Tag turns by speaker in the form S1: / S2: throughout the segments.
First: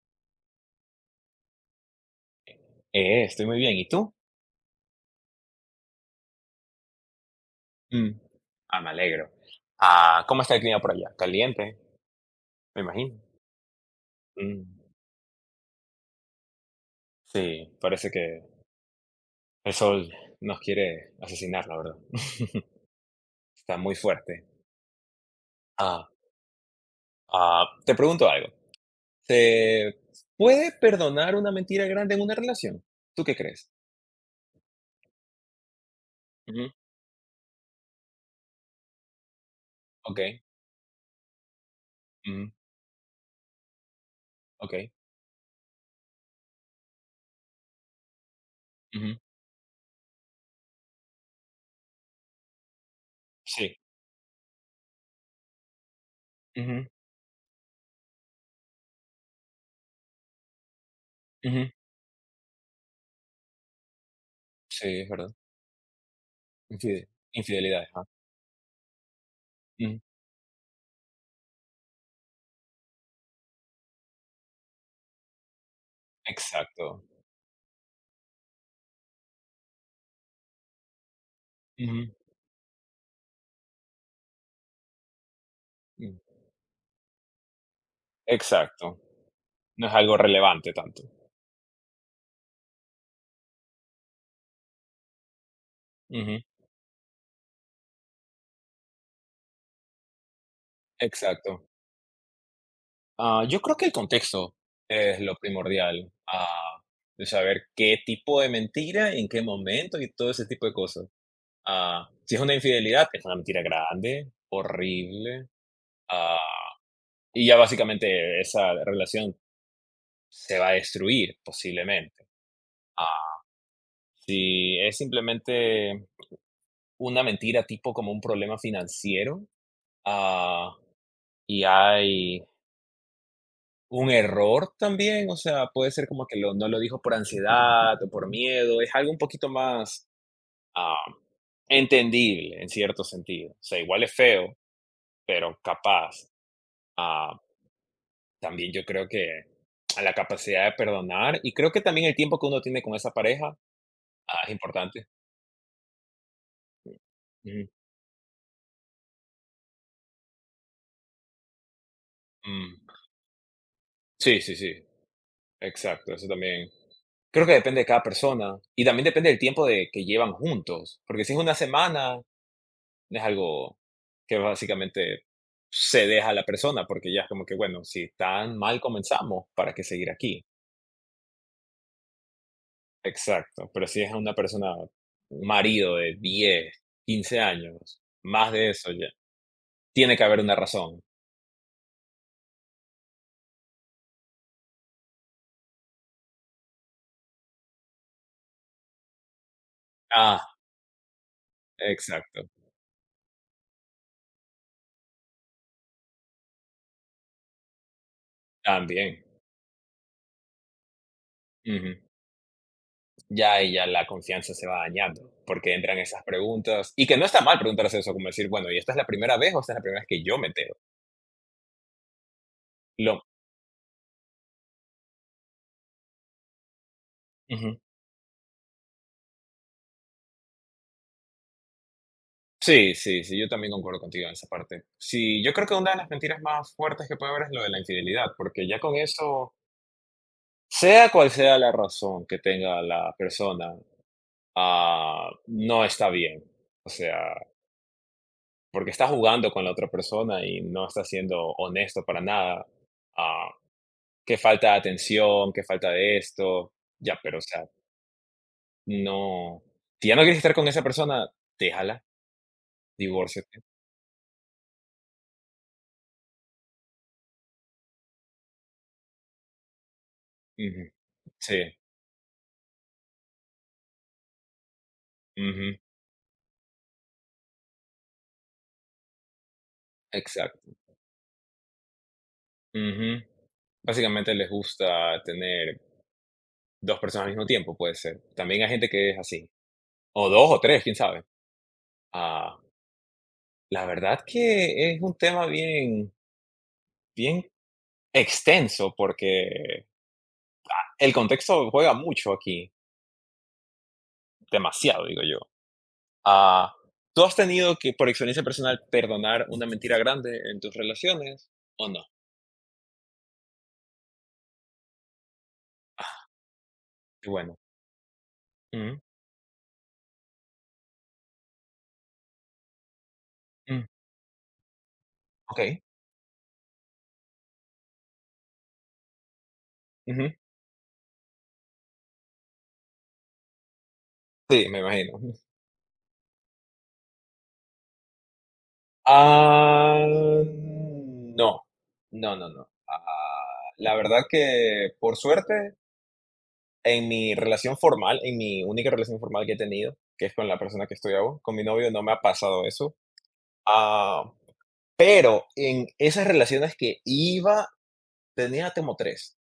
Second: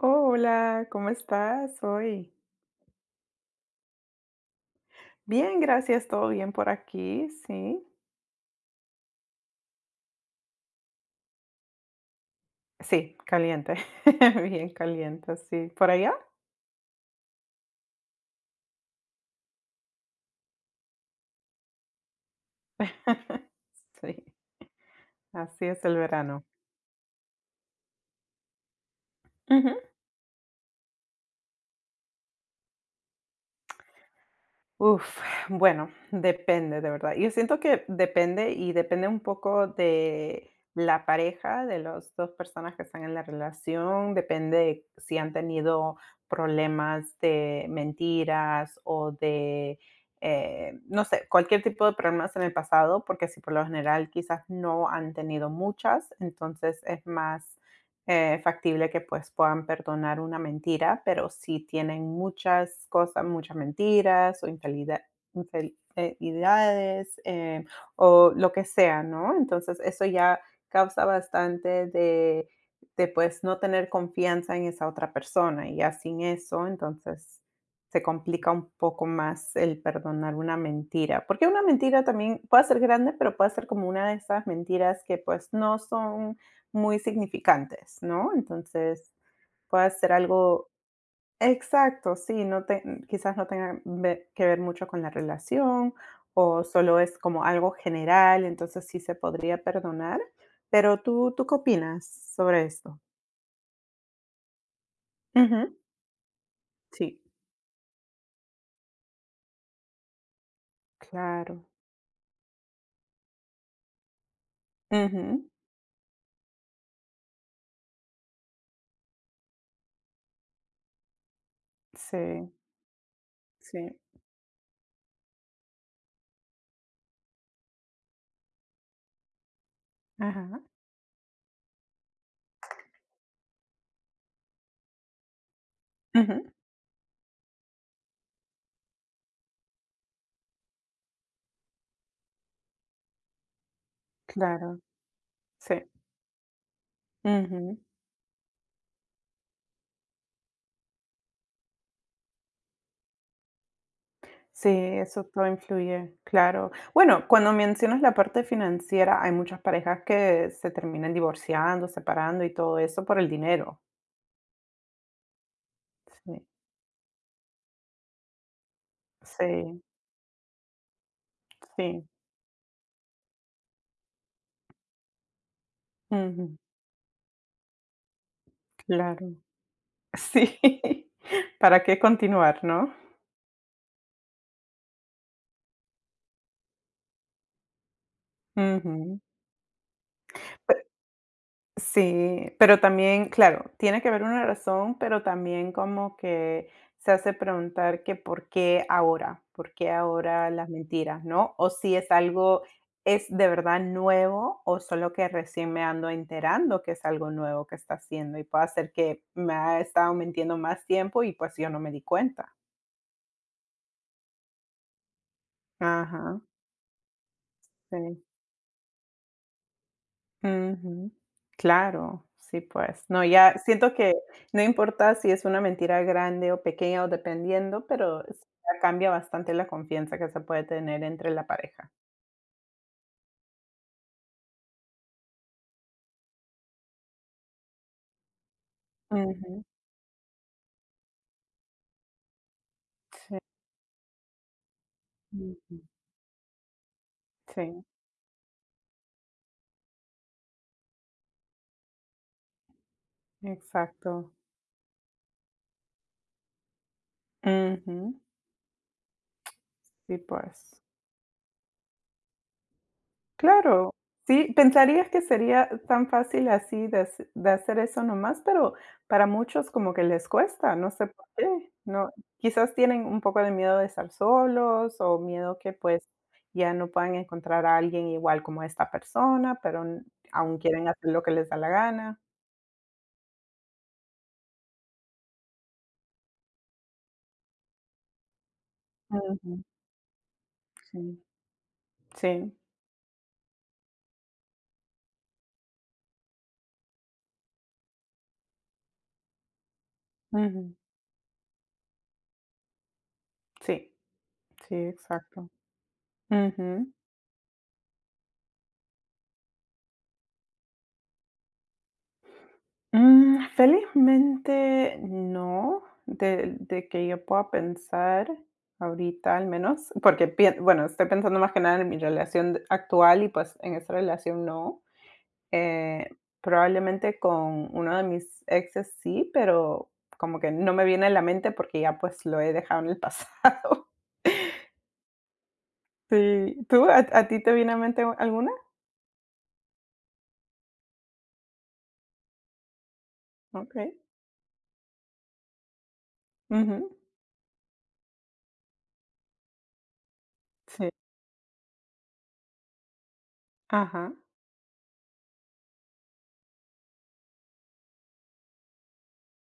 S1: Hola, ¿cómo estás hoy?
S2: Estoy muy bien. ¿Y tú?
S1: Bien, gracias, todo bien por aquí, sí.
S2: Mm. Me alegro. ¿Cómo está el clima por allá? Caliente, me
S1: Sí,
S2: imagino.
S1: caliente,
S2: Mm.
S1: bien caliente, sí. ¿Por allá?
S2: Sí, parece que el sol nos quiere asesinar, la verdad. Está muy
S1: Sí,
S2: fuerte.
S1: así es el
S2: Ah,
S1: verano.
S2: Te pregunto algo. ¿Se puede perdonar una mentira grande en una relación? ¿Tú qué crees?
S1: Uf, bueno,
S2: Ujú.
S1: depende, de verdad. Yo siento que depende y depende un poco
S2: Ok.
S1: de la pareja, de las dos
S2: Ujú.
S1: personas que están en la relación, depende
S2: Ok.
S1: si han tenido problemas de mentiras o
S2: Ujú.
S1: de, eh, no sé, cualquier tipo de problemas en el pasado, porque si por lo
S2: Sí.
S1: general quizás no han tenido muchas, entonces
S2: Ujú,
S1: es más factible que pues puedan perdonar una mentira, pero si
S2: ujú.
S1: tienen muchas cosas, muchas mentiras o
S2: Sí, es verdad.
S1: infidelidades
S2: Infidelidad, ajá.
S1: o lo que sea, ¿no? Entonces
S2: Ujú.
S1: eso ya causa bastante de pues no tener confianza en esa otra persona y ya sin eso,
S2: Exacto.
S1: entonces se complica un poco más el perdonar una mentira, porque una mentira
S2: Ujú,
S1: también puede ser grande, pero puede ser como una de esas mentiras que pues no
S2: ujú.
S1: son muy significantes, ¿no?
S2: Exacto.
S1: Entonces,
S2: No
S1: puede
S2: es
S1: ser
S2: algo
S1: algo
S2: relevante tanto.
S1: exacto, sí, no te quizás no tenga ve que ver mucho con la relación,
S2: Ujú,
S1: o solo es como algo general, entonces sí se podría perdonar, pero, ¿tú ¿qué
S2: exacto.
S1: opinas sobre esto?
S2: Yo creo que el contexto es lo
S1: Ujú,
S2: primordial,
S1: sí,
S2: de saber qué tipo de mentira, en qué momento y todo ese tipo de cosas.
S1: claro.
S2: Si es una infidelidad, es una mentira grande,
S1: Ujú,
S2: horrible, ah, y ya básicamente esa relación se va a destruir posiblemente.
S1: sí,
S2: Ah,
S1: sí,
S2: si es simplemente una mentira tipo como un problema financiero,
S1: ajá,
S2: ah, y hay un error también, o sea, puede ser como
S1: ujú,
S2: que lo no lo dijo por ansiedad o por miedo, es algo un poquito más, ah, entendible en cierto sentido. O sea, igual es feo,
S1: claro,
S2: pero
S1: sí,
S2: capaz. Ah,
S1: ujú.
S2: También yo creo que a la capacidad de perdonar y creo que también el tiempo que uno tiene con esa pareja, es
S1: Sí,
S2: importante.
S1: eso todo influye, claro. Bueno, cuando
S2: Ujú.
S1: mencionas la parte financiera, hay muchas parejas que se terminan divorciando, separando y todo
S2: Mm.
S1: eso por el dinero.
S2: Sí, sí, sí, exacto, eso
S1: Sí,
S2: también. Creo que depende de cada persona y también depende del tiempo
S1: sí,
S2: de que llevan juntos, porque si es una
S1: sí.
S2: semana, es algo que básicamente se deja a la
S1: Ujú,
S2: persona, porque ya es como que, bueno, si tan mal
S1: claro.
S2: comenzamos, ¿para qué seguir aquí?
S1: Sí, ¿para qué continuar, no?
S2: Exacto, pero si es una persona, un marido de 10 15 años, más de eso ya,
S1: Ujú.
S2: tiene que haber una razón.
S1: Sí, pero también, claro, tiene que haber una razón, pero también como que se hace preguntar que por qué
S2: Ah,
S1: ahora las mentiras, ¿no? O si es
S2: exacto,
S1: algo, es de verdad nuevo o solo que recién me ando enterando que es algo nuevo que está haciendo y puede ser que
S2: también.
S1: me ha estado mintiendo más tiempo y pues yo no me
S2: Ujú.
S1: di cuenta.
S2: Ya ahí ya la confianza se va dañando, porque entran esas
S1: Ajá,
S2: preguntas, y que no está mal preguntarse eso,
S1: sí.
S2: como decir, bueno, ¿y esta es la primera vez o esta es la primera vez que yo me entero?
S1: Ujú. Claro, sí, pues.
S2: Lo
S1: No, ya siento que no importa si es una mentira grande o pequeña o
S2: Ujú.
S1: dependiendo, pero sí ya cambia bastante la confianza que se puede tener entre la pareja.
S2: Sí, sí, sí, yo también concuerdo contigo en esa parte. Sí, yo creo que una de las mentiras más fuertes que puede haber es lo de la infidelidad, porque ya con eso,
S1: Ujú,
S2: sea cual sea la razón que tenga la persona,
S1: ujú.
S2: no está bien. O sea,
S1: Sí,
S2: porque está jugando con la otra persona y no está siendo honesto para nada. Ah,
S1: exacto.
S2: Qué falta de atención, qué falta de esto. Ya, pero o sea,
S1: Ujú.
S2: no. Si
S1: Sí,
S2: ya no quieres estar con
S1: pues.
S2: esa persona, déjala, divórciate.
S1: Claro, sí, pensarías que sería tan fácil así de hacer eso nomás, pero para muchos como que les cuesta, no
S2: Ujú.
S1: sé por qué,
S2: Sí,
S1: no, quizás tienen un poco de miedo de estar solos o miedo que
S2: ujú,
S1: pues ya no puedan encontrar a alguien igual como esta persona, pero aún
S2: exacto.
S1: quieren hacer lo que les da la gana.
S2: Ujú. Básicamente les gusta tener 2 personas al mismo tiempo, puede ser. También hay gente que es así,
S1: Ujú,
S2: o 2 o 3 quién
S1: sí,
S2: sabe.
S1: sí,
S2: Ah, la verdad que es un tema bien bien extenso, porque
S1: ujú,
S2: el contexto juega mucho aquí,
S1: sí, sí,
S2: demasiado, digo yo.
S1: exacto.
S2: Ah,
S1: Ujú.
S2: ¿Tú has tenido que, por experiencia personal, perdonar una mentira grande en tus relaciones o no?
S1: Felizmente no, de que yo
S2: Qué
S1: pueda
S2: bueno.
S1: pensar
S2: Ujú.
S1: ahorita al menos, porque bueno, estoy pensando más que nada en mi relación actual y pues en
S2: Mm.
S1: esa relación no.
S2: Okey.
S1: Eh, Probablemente con uno de mis exes sí, pero
S2: Ujú.
S1: como que no me viene a la mente porque ya pues lo he dejado en el pasado.
S2: Sí, me imagino.
S1: Sí, ¿a ti ¿te viene a mente alguna?
S2: No, no, no, no.
S1: Ok.
S2: La verdad que por suerte,
S1: Ujú,
S2: en mi relación formal, en mi única relación formal que he tenido, que es con la persona
S1: sí.
S2: que estoy ahora, con mi novio no me ha pasado eso.
S1: Ajá.
S2: Ah, pero en esas relaciones que iba, tenía como tres,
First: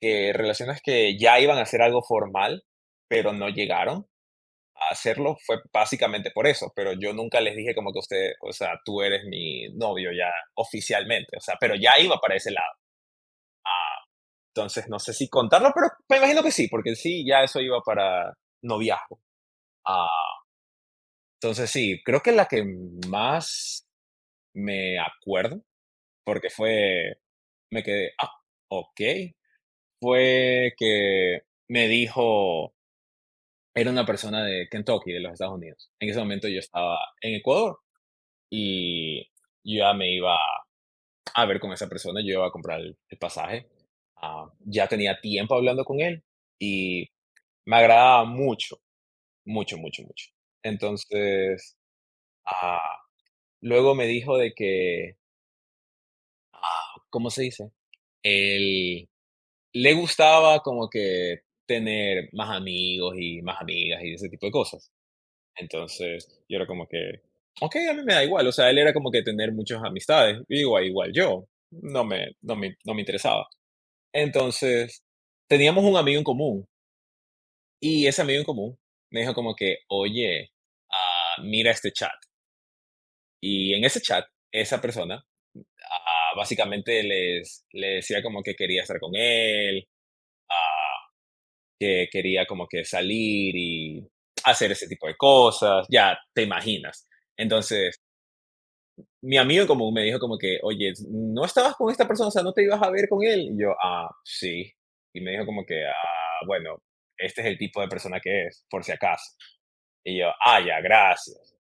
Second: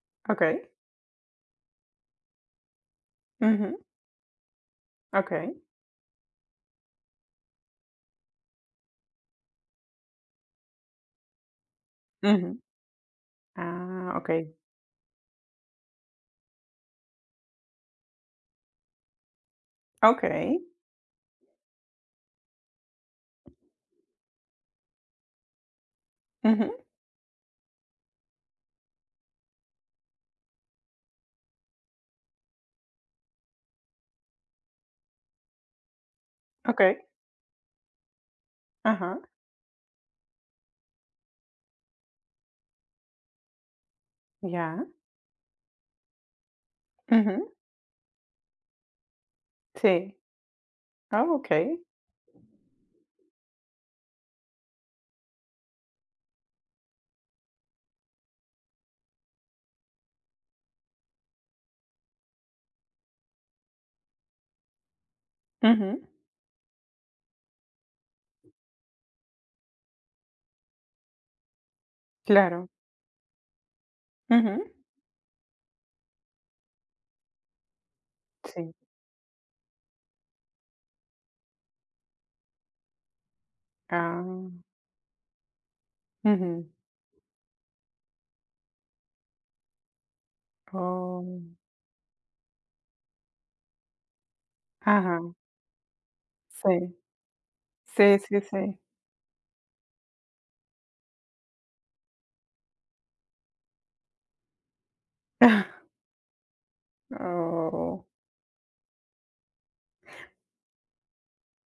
S2: que
S1: Ok.
S2: relaciones que ya iban a ser algo formal, pero no
S1: Ujú,
S2: llegaron a hacerlo
S1: ok.
S2: fue básicamente por eso, pero yo nunca les dije como que usted, o sea, tú eres mi novio ya oficialmente, o sea, pero ya iba para ese
S1: Ujú.
S2: lado.
S1: Ah, ok.
S2: Entonces, no sé si contarlo, pero me imagino que sí, porque sí, ya eso iba para noviazgo. Ah,
S1: Okey.
S2: entonces, sí, creo que la que más me acuerdo, porque
S1: Ujú.
S2: fue, me quedé, ok, fue que me dijo, era una persona de Kentucky, de los Estados Unidos. En ese momento yo
S1: Okey.
S2: estaba en Ecuador.
S1: Ajá.
S2: Y yo ya me iba a ver con esa persona, yo iba a comprar el pasaje.
S1: Ya.
S2: Ya tenía tiempo hablando con él y
S1: Ujú.
S2: me agradaba mucho, mucho, mucho,
S1: Sí.
S2: mucho.
S1: Ah,
S2: Entonces,
S1: okey.
S2: ah, luego me dijo de que, ¿cómo se dice? Él le gustaba como que tener más amigos y más amigas y ese tipo de cosas.
S1: Ujú.
S2: Entonces, yo era como que, okey, a mí me da igual, o sea, él era como que tener muchas amistades, digo, igual igual yo, no me no
S1: Claro.
S2: me no me interesaba.
S1: Ujú.
S2: Entonces, teníamos un amigo en común, y ese amigo en
S1: Sí.
S2: común me dijo como que: "Oye, mira este chat". Y en ese
S1: Ah.
S2: chat, esa persona,
S1: Ujú.
S2: básicamente les le decía como que quería estar con él, ah,
S1: Oh.
S2: que quería como que salir y hacer ese tipo de
S1: Ajá.
S2: cosas, ya te
S1: Sí.
S2: imaginas. Entonces
S1: Sí, sí, sí.
S2: mi amigo en común me dijo como que: "Oye, ¿no estabas con esta persona? O sea, ¿no te ibas a ver con él?". Y yo: Sí". Y me dijo como que: Bueno, este es el tipo de
S1: Oh.
S2: persona que es, por si acaso". Y yo: Ya, gracias".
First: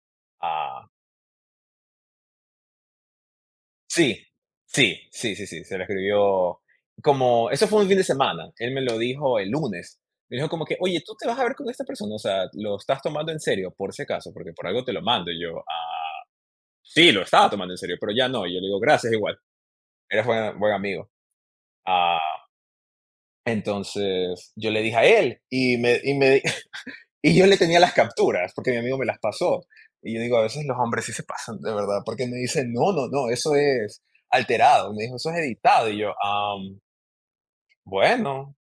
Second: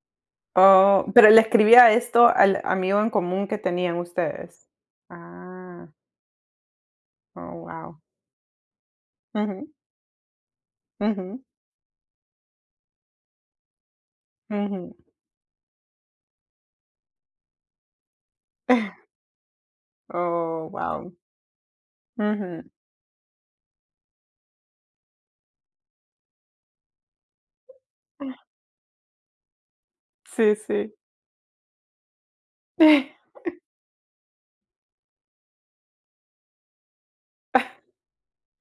S2: Ah,
S1: Oh, pero le escribía esto al amigo en común que tenían
S2: sí,
S1: ustedes.
S2: sí, sí, sí, sí, se lo
S1: Ah.
S2: escribió como
S1: Oh,
S2: eso fue un
S1: wow,
S2: fin de semana, él me lo dijo el
S1: ujú,
S2: lunes. Me dijo como que: "Oye, ¿tú te vas a
S1: ujú,
S2: ver con esta persona? O sea, ¿lo estás tomando en serio, por si acaso? Porque por algo te
S1: ujú.
S2: lo mando". Y yo: Sí, lo estaba tomando en serio, pero ya no". Y yo le digo: "Gracias igual, eres buen
S1: Oh,
S2: buen amigo".
S1: wow,
S2: Ah.
S1: ujú.
S2: Entonces yo le dije a él y yo le tenía las capturas porque mi amigo me las pasó. Y yo digo, a
S1: Sí,
S2: veces los
S1: sí.
S2: hombres sí se pasan, de verdad, porque me dicen, no, no, no, eso es alterado. Me dijo, eso es editado. Y yo: Bueno,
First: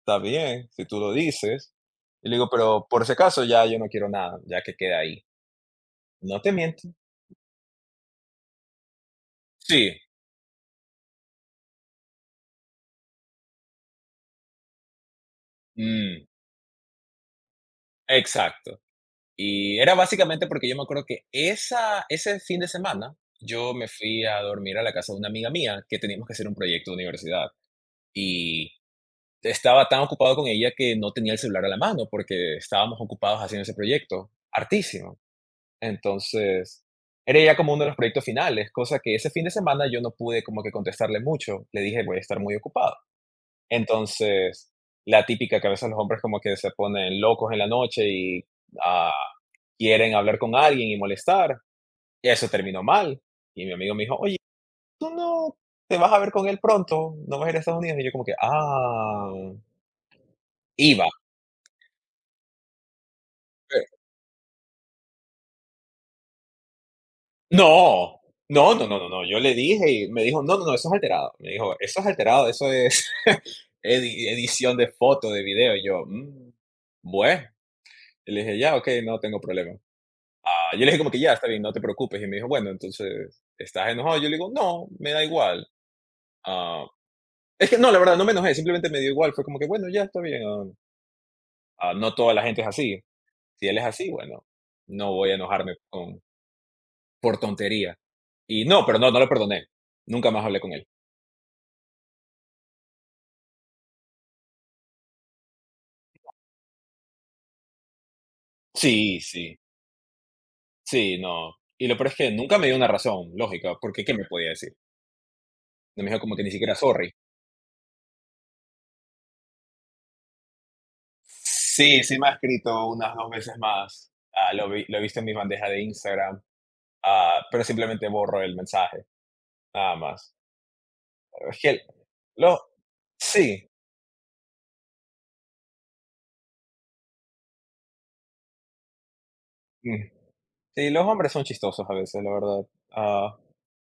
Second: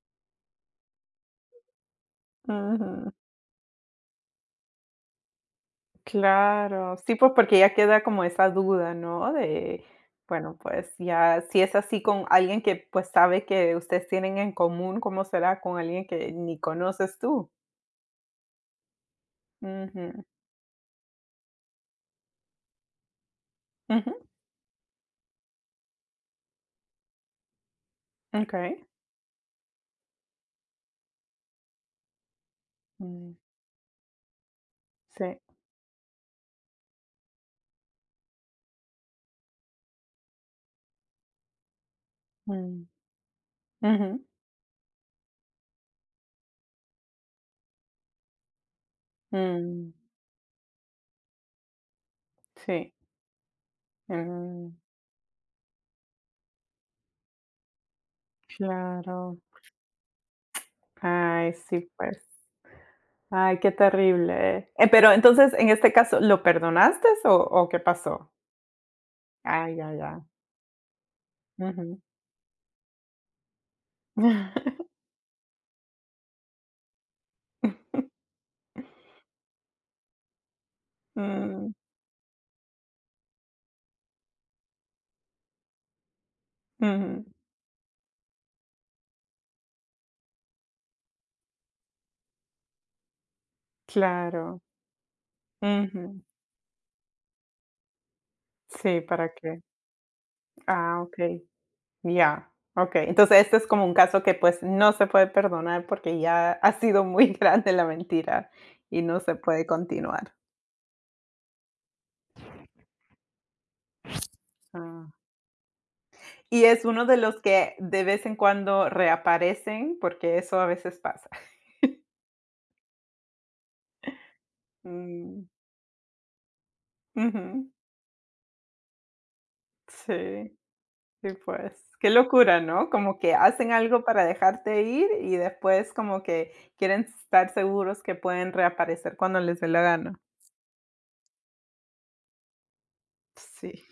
S2: está bien, si tú lo dices. Y le digo, pero por
S1: Ujú.
S2: ese caso ya yo no quiero nada, ya que queda ahí. No te miento.
S1: Claro, sí, pues porque ya queda como esa duda, ¿no? De,
S2: Sí,
S1: bueno, pues ya si es así con alguien que pues sabe que ustedes tienen en común, ¿cómo será con alguien
S2: mm,
S1: que ni conoces tú?
S2: exacto. Y era
S1: Ujú,
S2: básicamente porque yo me acuerdo que esa ese fin de semana yo me fui
S1: ujú,
S2: a dormir a la casa de una amiga mía, que teníamos que hacer un proyecto de universidad, y
S1: okey.
S2: estaba tan ocupado con ella que no tenía el celular a la mano, porque estábamos
S1: Mm,
S2: ocupados haciendo ese proyecto, artísimo.
S1: sí,
S2: Entonces, era ya como uno de los proyectos finales, cosa que ese fin de semana yo no pude como que contestarle mucho, le dije: "Voy a estar muy
S1: mm,
S2: ocupado".
S1: ujú,
S2: Entonces, la típica que a veces los hombres como que se ponen locos en la noche y, ah,
S1: mm,
S2: quieren hablar con alguien y molestar. Eso terminó
S1: sí,
S2: mal. Y mi amigo me dijo, oye,
S1: mm,
S2: tú no te vas a ver con él pronto, no vas a ir a Estados Unidos. Y yo como que,
S1: claro.
S2: iba.
S1: Ay, sí, pues. Ay, qué
S2: Eh,
S1: terrible. Pero entonces, en este caso, ¿lo perdonaste o qué
S2: No,
S1: pasó?
S2: no, no, no, no, no. Yo le
S1: Ay,
S2: dije
S1: ya,
S2: y me
S1: ya.
S2: dijo, no, no, no, eso es alterado. Me dijo,
S1: Ujú.
S2: eso es alterado, eso es edición de foto, de video. Y yo: "Mm, bueno. Y le dije, ya, ok, no tengo problema. Yo le dije como que ya, está bien,
S1: Mm,
S2: no te preocupes. Y me dijo, bueno, entonces, ¿estás enojado? Yo le digo, no, me da igual. Ah,
S1: ujú,
S2: Es que no, la verdad, no me enojé, simplemente me dio igual. Fue como que, bueno, ya está bien. No toda la gente es así. Si él es así, bueno,
S1: claro,
S2: no voy a enojarme con,
S1: ujú.
S2: por tontería. Y no, pero
S1: Sí,
S2: no, no lo
S1: ¿para qué?
S2: perdoné. Nunca más hablé con él.
S1: Ah, okey, ya, okey. Entonces, este es como un caso que, pues, no se puede perdonar porque ya ha sido muy grande la mentira y no
S2: Sí,
S1: se
S2: sí,
S1: puede continuar.
S2: sí, no. Y lo peor es que nunca me dio una razón lógica, porque ¿qué me podía decir?
S1: Ah.
S2: No me dijo como que ni
S1: Y
S2: siquiera
S1: es uno
S2: sorry.
S1: de los que de vez en cuando reaparecen, porque eso a veces pasa.
S2: Sí, sí me ha escrito unas 2 veces más. Lo he visto en mi
S1: Mm,
S2: bandeja de Instagram, pero
S1: ujú,
S2: simplemente borro el mensaje, nada más.
S1: sí. Sí,
S2: Es
S1: pues,
S2: que
S1: qué
S2: lo,
S1: locura, ¿no? Como que
S2: sí.
S1: hacen algo para dejarte ir y después como que quieren estar seguros que pueden reaparecer cuando les dé la gana.
S2: Sí, los hombres son chistosos a veces, la verdad. Ah,
S1: Sí.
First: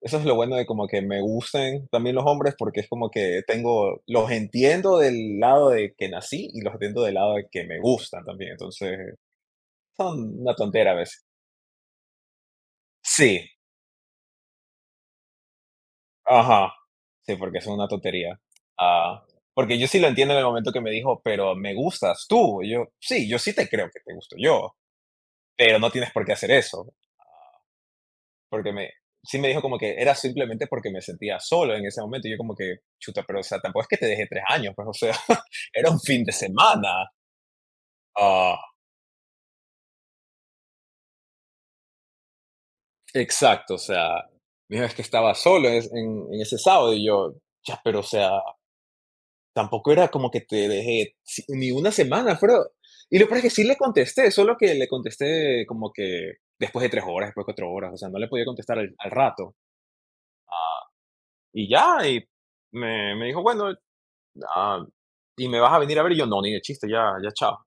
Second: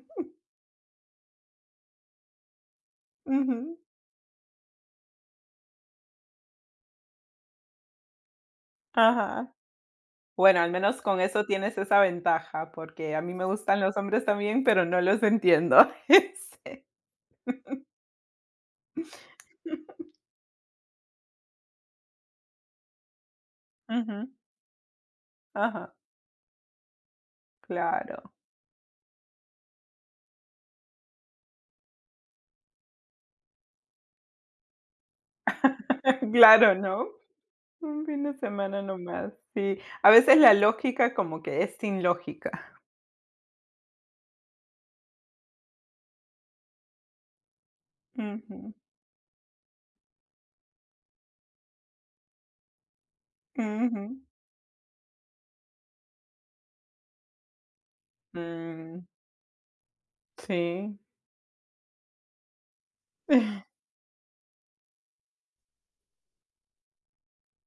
S2: Eso es lo bueno de como que me gusten también los hombres porque es como que
S1: Ujú,
S2: tengo, los entiendo del lado de que nací y los entiendo del lado de que me gustan también. Entonces,
S1: ajá.
S2: son una
S1: Bueno, al
S2: tontera a
S1: menos con
S2: veces.
S1: eso tienes esa ventaja, porque a
S2: Sí,
S1: mí me gustan los hombres también, pero no los entiendo.
S2: ajá.
S1: Sí.
S2: Sí, porque son una tontería. Ah, Porque yo sí lo entiendo en el momento que me dijo, pero me gustas tú. Y yo, sí, yo sí te creo que te
S1: Ujú,
S2: gusto yo, pero no
S1: ajá,
S2: tienes por qué hacer eso.
S1: claro.
S2: Porque me sí me dijo como que era simplemente porque me sentía solo en ese momento, y yo como que, chuta, pero, o sea, tampoco es que te dejé 3 años, pues, o sea, era un fin de
S1: Claro, ¿no?
S2: semana.
S1: Un fin de
S2: Ah,
S1: semana nomás, sí. A veces la lógica como que es sin lógica.
S2: exacto, o sea, me dijo: "Es que estaba solo en es en ese sábado", y yo: "Ya, pero, o sea,
S1: Ujú,
S2: tampoco era como que te dejé ni una semana", pero y lo peor es que sí le
S1: ujú.
S2: contesté, solo que le contesté como que después de 3 horas, después de 4 horas, o sea, no le podía contestar al
S1: Mm.
S2: al rato.
S1: Sí.
S2: Y ya, y me dijo: "Bueno, Ah, ¿y me vas a venir a ver? Y yo, no, ni de chiste, ya, ya, chao.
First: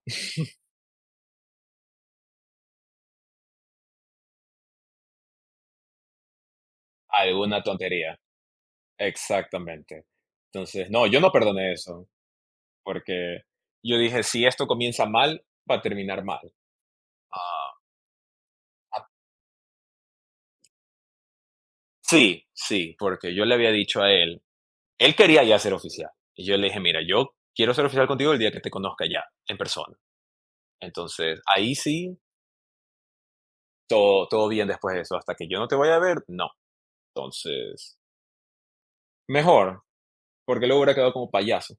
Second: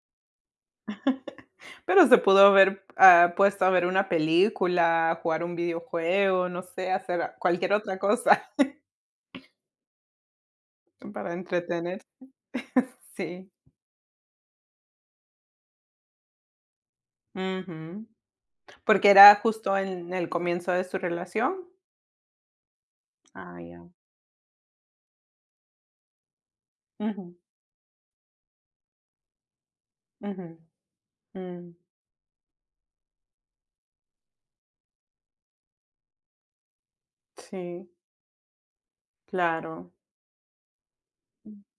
S1: Pero se pudo haber, puesto a ver una película, jugar un videojuego, no sé, hacer
S2: Alguna
S1: cualquier otra
S2: tontería,
S1: cosa
S2: exactamente. Entonces, no, yo no
S1: para
S2: perdoné
S1: entretener.
S2: eso, porque
S1: Sí.
S2: yo dije, si esto comienza mal, va a terminar mal. Ah,
S1: Ujú. Porque era justo en el comienzo de su relación.
S2: sí, sí, porque yo le
S1: Ah,
S2: había
S1: ya.
S2: dicho a él, él quería ya ser oficial. Y yo le dije, mira, yo
S1: Ujú,
S2: quiero ser oficial contigo el día que te conozca ya, en persona.
S1: ujú.
S2: Entonces,
S1: Mm,
S2: ahí sí, todo, todo bien después de eso. Hasta que yo no te vaya a ver, no.
S1: sí,
S2: Entonces, mejor,
S1: claro.
S2: porque luego hubiera quedado como payaso.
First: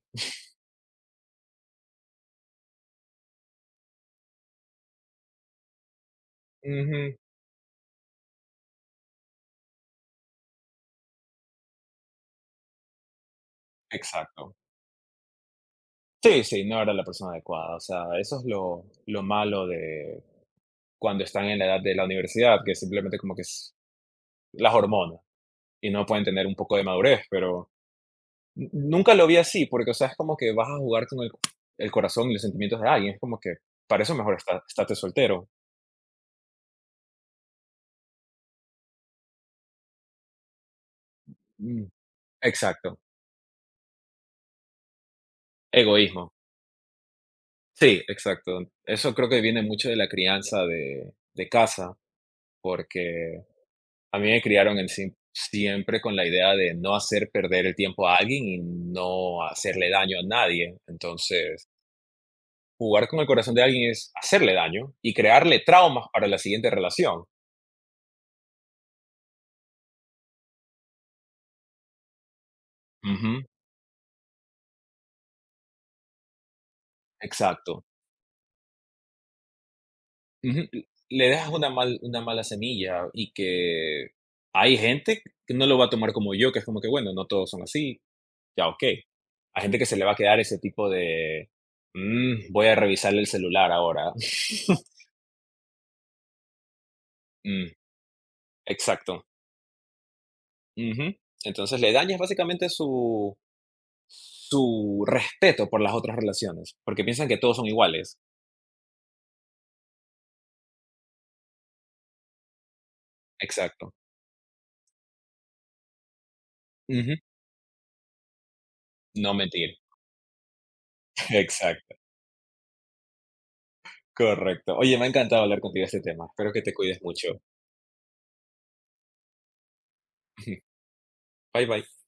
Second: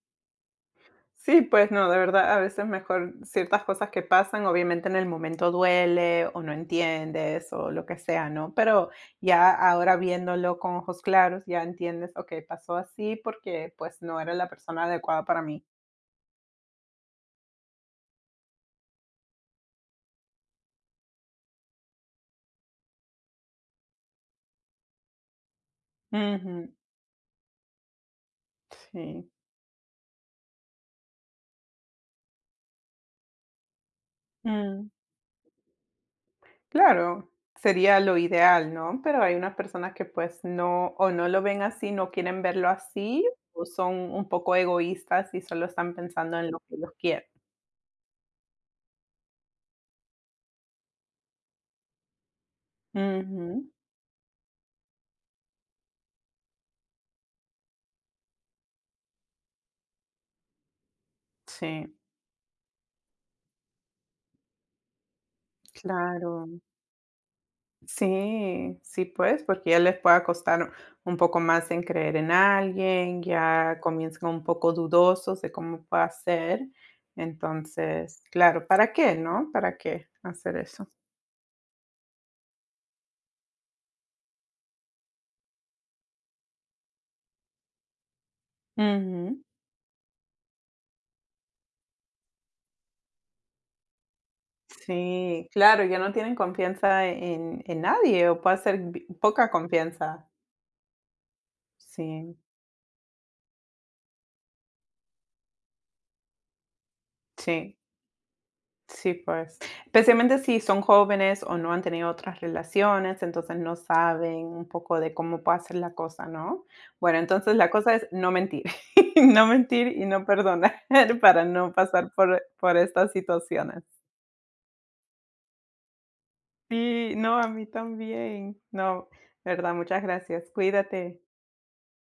S1: Sí, pues no, de verdad, a veces mejor ciertas cosas que pasan, obviamente en el momento duele o no
S2: Ujú.
S1: entiendes o lo que sea, ¿no? Pero ya ahora viéndolo con ojos claros, ya entiendes, ok, pasó así porque pues no era la
S2: Exacto.
S1: persona adecuada para mí.
S2: Sí, sí, no era la persona adecuada. O sea, eso es lo malo de cuando están en la edad de la universidad, que simplemente como que es las hormonas y no pueden tener un
S1: Ujú,
S2: poco de madurez, pero nunca lo
S1: sí.
S2: vi así, porque, o sea, es como que vas a jugar con el corazón y los sentimientos de alguien. Es como que para eso mejor está,
S1: Mm,
S2: estate soltero.
S1: claro, sería lo ideal, ¿no? Pero hay unas personas que pues no, o no lo ven
S2: Mm,
S1: así, no quieren verlo
S2: exacto.
S1: así, o son un poco egoístas y solo están
S2: Egoísmo.
S1: pensando en lo que ellos quieren.
S2: Sí, exacto. Eso creo que viene mucho de la crianza de casa, porque
S1: Ujú,
S2: a mí me criaron en siempre con la idea de no hacer perder el tiempo a alguien y no hacerle daño a nadie. Entonces,
S1: sí.
S2: jugar con el corazón de alguien es hacerle daño y crearle traumas para la
S1: Claro,
S2: siguiente relación.
S1: sí, sí, pues, porque ya les pueda costar un poco más en creer en alguien,
S2: Ujú,
S1: ya comienzan un poco dudosos de cómo pueda ser.
S2: exacto.
S1: Entonces, claro, ¿para qué, no? ¿Para qué hacer
S2: Ujú,
S1: eso?
S2: le dejas una mala semilla y que hay gente que no lo va a tomar como yo, que es como que, bueno, no todos son así, ya ok.
S1: Ujú.
S2: Hay gente que se le va a quedar ese tipo de, voy a revisarle el celular ahora.
S1: Sí, claro, ya no tienen confianza
S2: Mm,
S1: en nadie o puede ser
S2: exacto.
S1: poca confianza.
S2: Ujú. Entonces le dañas
S1: Sí,
S2: básicamente su respeto por las otras relaciones, porque piensan que todos son
S1: sí.
S2: iguales.
S1: Sí, pues, especialmente si son jóvenes o no han tenido otras relaciones, entonces no
S2: Exacto.
S1: saben un poco de cómo puede ser la cosa, ¿no?
S2: Ujú.
S1: Bueno, entonces la cosa es no mentir,
S2: No
S1: no
S2: mentir.
S1: mentir y no perdonar para no
S2: Exacto,
S1: pasar por estas situaciones.
S2: correcto. Oye, me ha encantado hablar contigo de este tema. Espero que te cuides
S1: Sí,
S2: mucho.
S1: no, a mí también. No, verdad, muchas gracias. Cuídate.
S2: Bye, bye.